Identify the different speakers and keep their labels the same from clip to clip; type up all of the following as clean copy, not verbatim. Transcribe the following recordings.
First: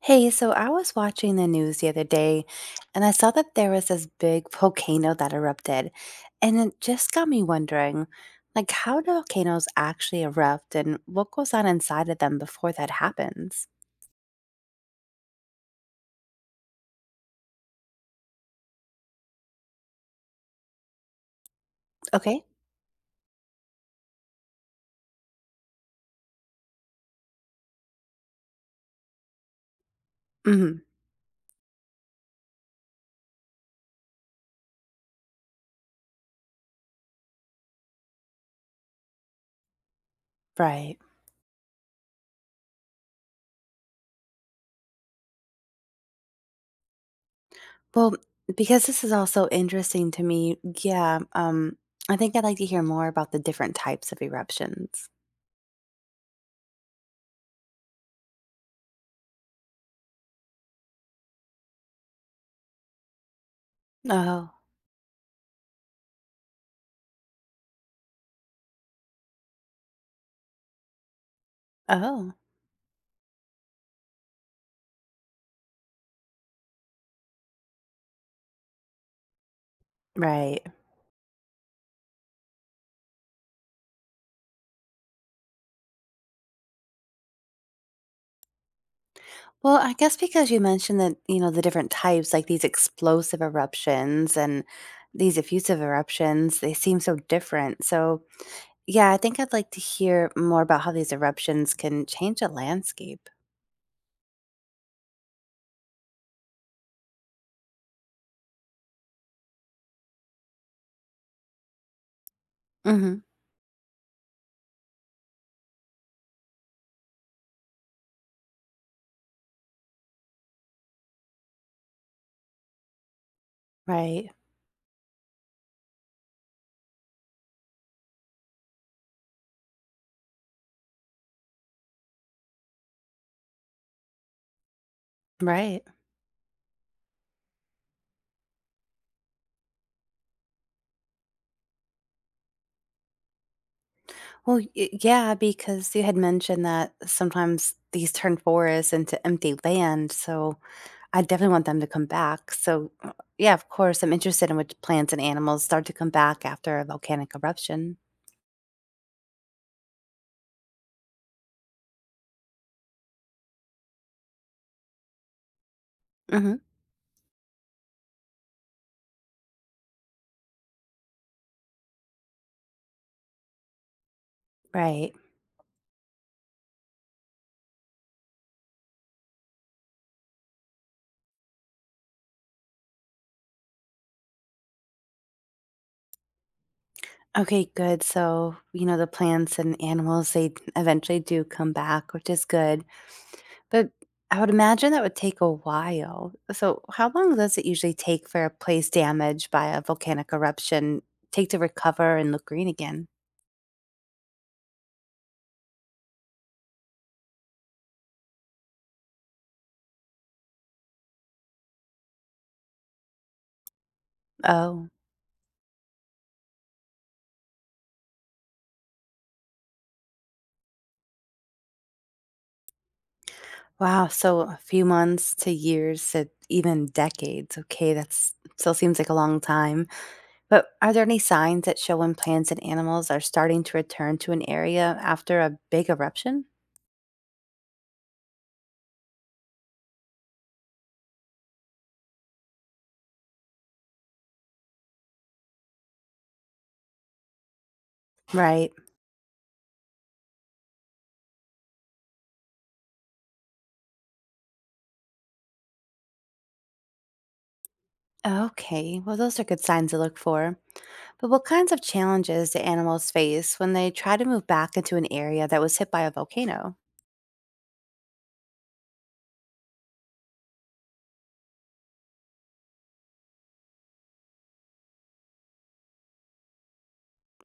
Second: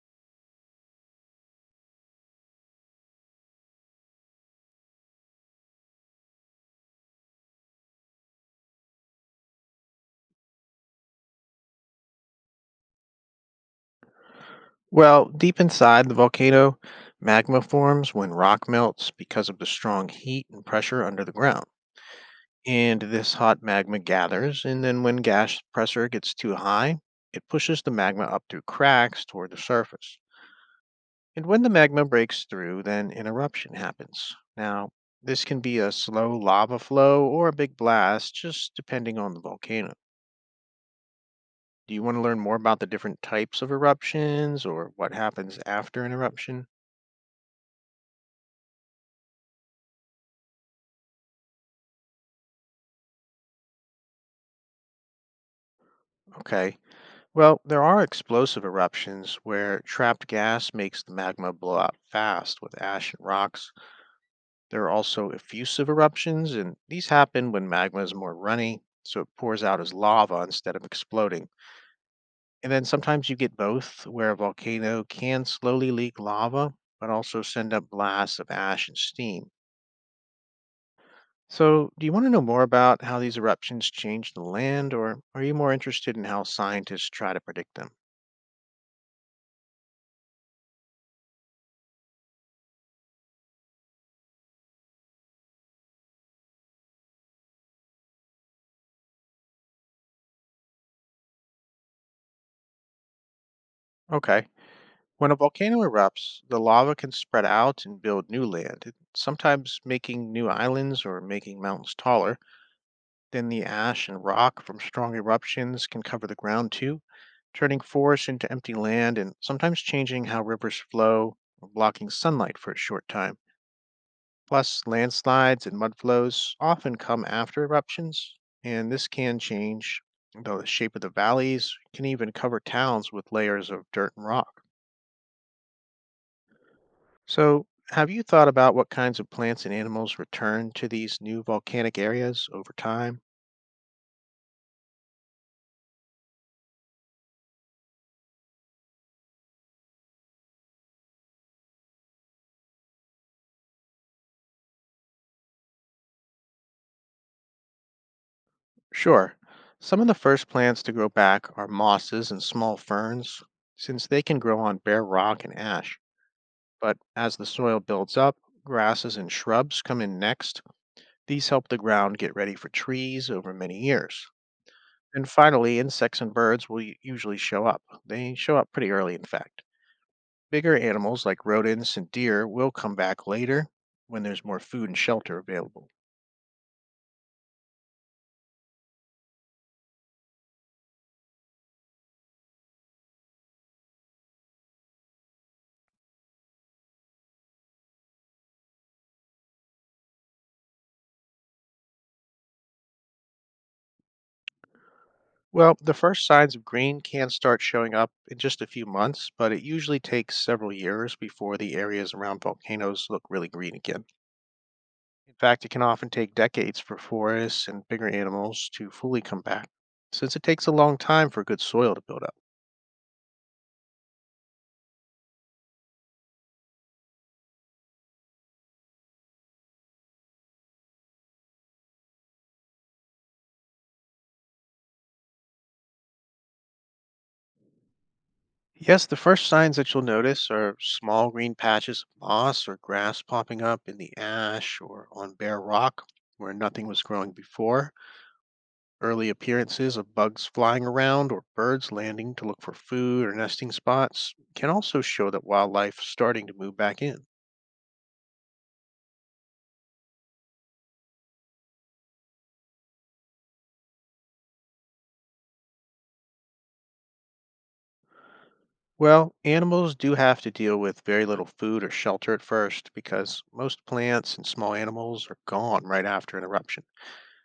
Speaker 1: Hey, so I was watching the news the other day and I saw that there was this big volcano that erupted. And it just got me wondering, like, how do volcanoes actually erupt and what goes on inside of them before that happens?
Speaker 2: Well, deep inside the volcano, magma forms when rock melts because of the strong heat and pressure under the ground.
Speaker 1: Okay.
Speaker 2: And this hot magma gathers, and then when gas pressure gets too high, it pushes the magma up through cracks toward the surface.
Speaker 1: Hmm.
Speaker 2: And when the magma breaks through, then an eruption happens. Now, this can be a slow lava flow or a big blast, just depending on the volcano.
Speaker 1: Right.
Speaker 2: Do you want to learn more about the different types of eruptions or what happens after an eruption?
Speaker 1: Well, because this is also interesting to me, yeah, I think I'd like to hear more about the different types of eruptions.
Speaker 2: Okay. Well, there are explosive eruptions where trapped gas makes the magma blow out fast with ash and rocks.
Speaker 1: Oh,
Speaker 2: There are also effusive eruptions, and these happen when magma is more runny, so it pours out as lava instead of exploding.
Speaker 1: oh,
Speaker 2: And then sometimes you get both, where a volcano can slowly leak lava, but also send up blasts of ash and steam.
Speaker 1: right.
Speaker 2: So, do you want to know more about how these eruptions change the land, or are you more interested in how scientists try to predict them?
Speaker 1: Well, I guess because you mentioned that, the different types, like these explosive eruptions and these effusive eruptions, they seem so different. So, yeah, I think I'd like to hear more about how these eruptions can change a landscape.
Speaker 2: Okay. When a volcano erupts, the lava can spread out and build new land, sometimes making new islands or making mountains taller.
Speaker 1: Hmm.
Speaker 2: Then the ash and rock from strong eruptions can cover the ground too, turning forests into empty land and sometimes changing how rivers flow or blocking sunlight for a short time.
Speaker 1: Right.
Speaker 2: Plus, landslides and mud flows often come after eruptions, and this can change the shape of the valleys, can even cover towns with layers of dirt and rock.
Speaker 1: Right.
Speaker 2: So, have you thought about what kinds of plants and animals return to these new volcanic areas over time?
Speaker 1: Well, yeah, because you had mentioned that sometimes these turn forests into empty land. So I definitely want them to come back. So, yeah, of course, I'm interested in which plants and animals start to come back after a volcanic eruption.
Speaker 2: Sure. Some of the first plants to grow back are mosses and small ferns, since they can grow on bare rock and ash.
Speaker 1: Hmm.
Speaker 2: But as the soil builds up, grasses and shrubs come in next. These help the ground get ready for trees over many years.
Speaker 1: Right.
Speaker 2: And finally, insects and birds will usually show up. They show up pretty early, in fact. Bigger animals like rodents and deer will come back later when there's more food and shelter available.
Speaker 1: Okay, good. So, the plants and animals, they eventually do come back, which is good. But I would imagine that would take a while. So, how long does it usually take for a place damaged by a volcanic eruption take to recover and look green again?
Speaker 2: Well, the first signs of green can start showing up in just a few months, but it usually takes several years before the areas around volcanoes look really green again.
Speaker 1: Oh,
Speaker 2: In fact, it can often take decades for forests and bigger animals to fully come back, since it takes a long time for good soil to build up.
Speaker 1: wow. So, a few months to years to even decades. Okay, that's still seems like a long time. But are there any signs that show when plants and animals are starting to return to an area after a big eruption?
Speaker 2: Yes, the first signs that you'll notice are small green patches of moss or grass popping up in the ash or on bare rock where nothing was growing before.
Speaker 1: Right.
Speaker 2: Early appearances of bugs flying around or birds landing to look for food or nesting spots can also show that wildlife's starting to move back in.
Speaker 1: Okay, well, those are good signs to look for. But what kinds of challenges do animals face when they try to move back into an area that was hit by a volcano?
Speaker 2: Well, animals do have to deal with very little food or shelter at first because most plants and small animals are gone right after an eruption.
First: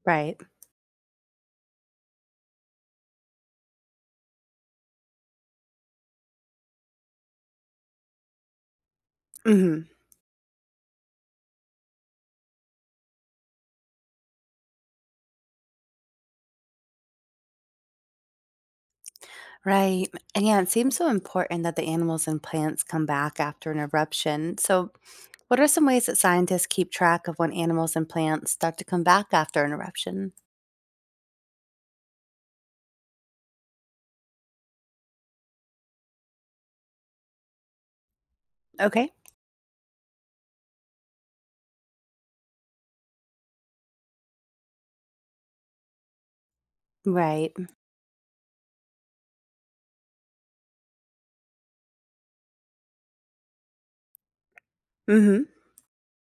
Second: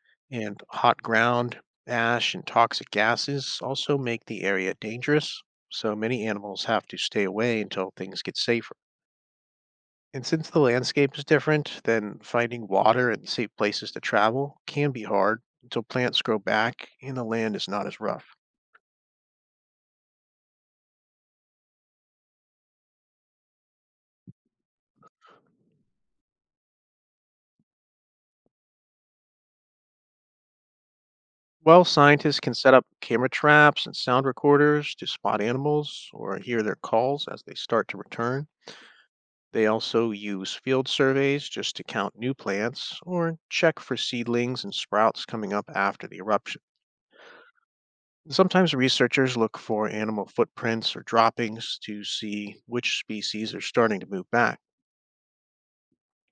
Speaker 1: Right.
Speaker 2: And hot ground, ash, and toxic gases also make the area dangerous, so many animals have to stay away until things get safer.
Speaker 1: Hmm.
Speaker 2: And since the landscape is different, then finding water and safe places to travel can be hard until plants grow back and the land is not as rough.
Speaker 1: Right. And yeah, it seems so important that the animals and plants come back after an eruption. So, what are some ways that scientists keep track of when animals and plants start to come back after an eruption?
Speaker 2: Well, scientists can set up camera traps and sound recorders to spot animals or hear their calls as they start to return.
Speaker 1: Okay.
Speaker 2: They also use field surveys just to count new plants or check for seedlings and sprouts coming up after the eruption.
Speaker 1: Right.
Speaker 2: Sometimes researchers look for animal footprints or droppings to see which species are starting to move back.
Speaker 1: Hmm.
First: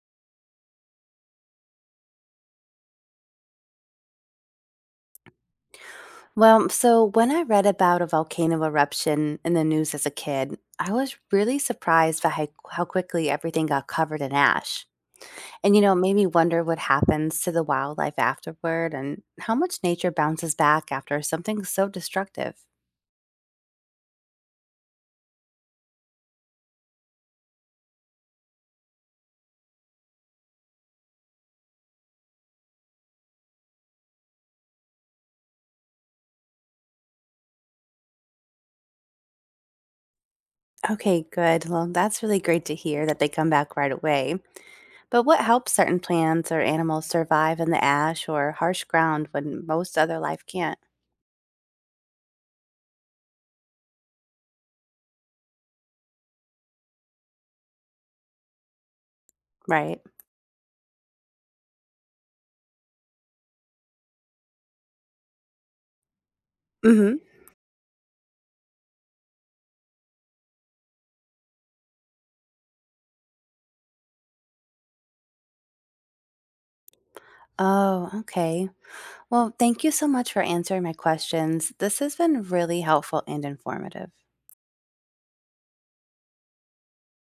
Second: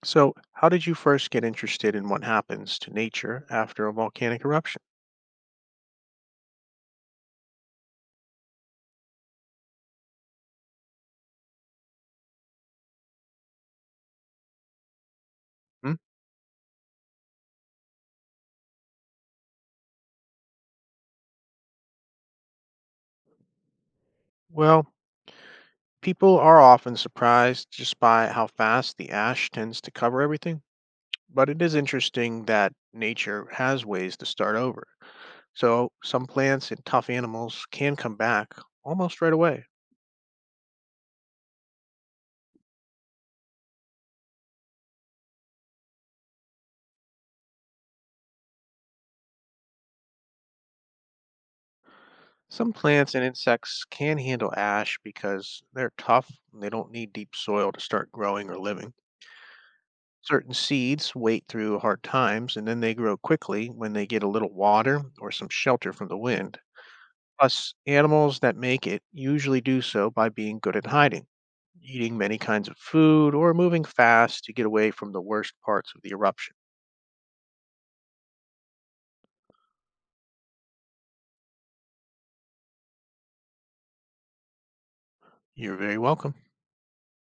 Speaker 2: So, how did you first get interested in what happens to nature after a volcanic eruption?
Speaker 1: Well, so when I read about a volcano eruption in the news as a kid, I was really surprised by how quickly everything got covered in ash. And,
Speaker 2: Hmm?
Speaker 1: it made me wonder what happens to the wildlife afterward and how much nature bounces back after something so destructive.
Speaker 2: Well, people are often surprised just by how fast the ash tends to cover everything, but it is interesting that nature has ways to start over. So, some plants and tough animals can come back almost right away.
Speaker 1: Okay, good. Well, that's really great to hear that they come back right away. But what helps certain plants or animals survive in the ash or harsh ground when most other life can't?
Speaker 2: Some plants and insects can handle ash because they're tough and they don't need deep soil to start growing or living.
Speaker 1: Right.
Speaker 2: Certain seeds wait through hard times and then they grow quickly when they get a little water or some shelter from the wind.
Speaker 1: Mm hmm.
Speaker 2: Plus, animals that make it usually do so by being good at hiding, eating many kinds of food, or moving fast to get away from the worst parts of the eruption.
Speaker 1: Oh, okay. Well, thank you so much for answering my questions. This has been really helpful and informative.
Speaker 2: You're very welcome.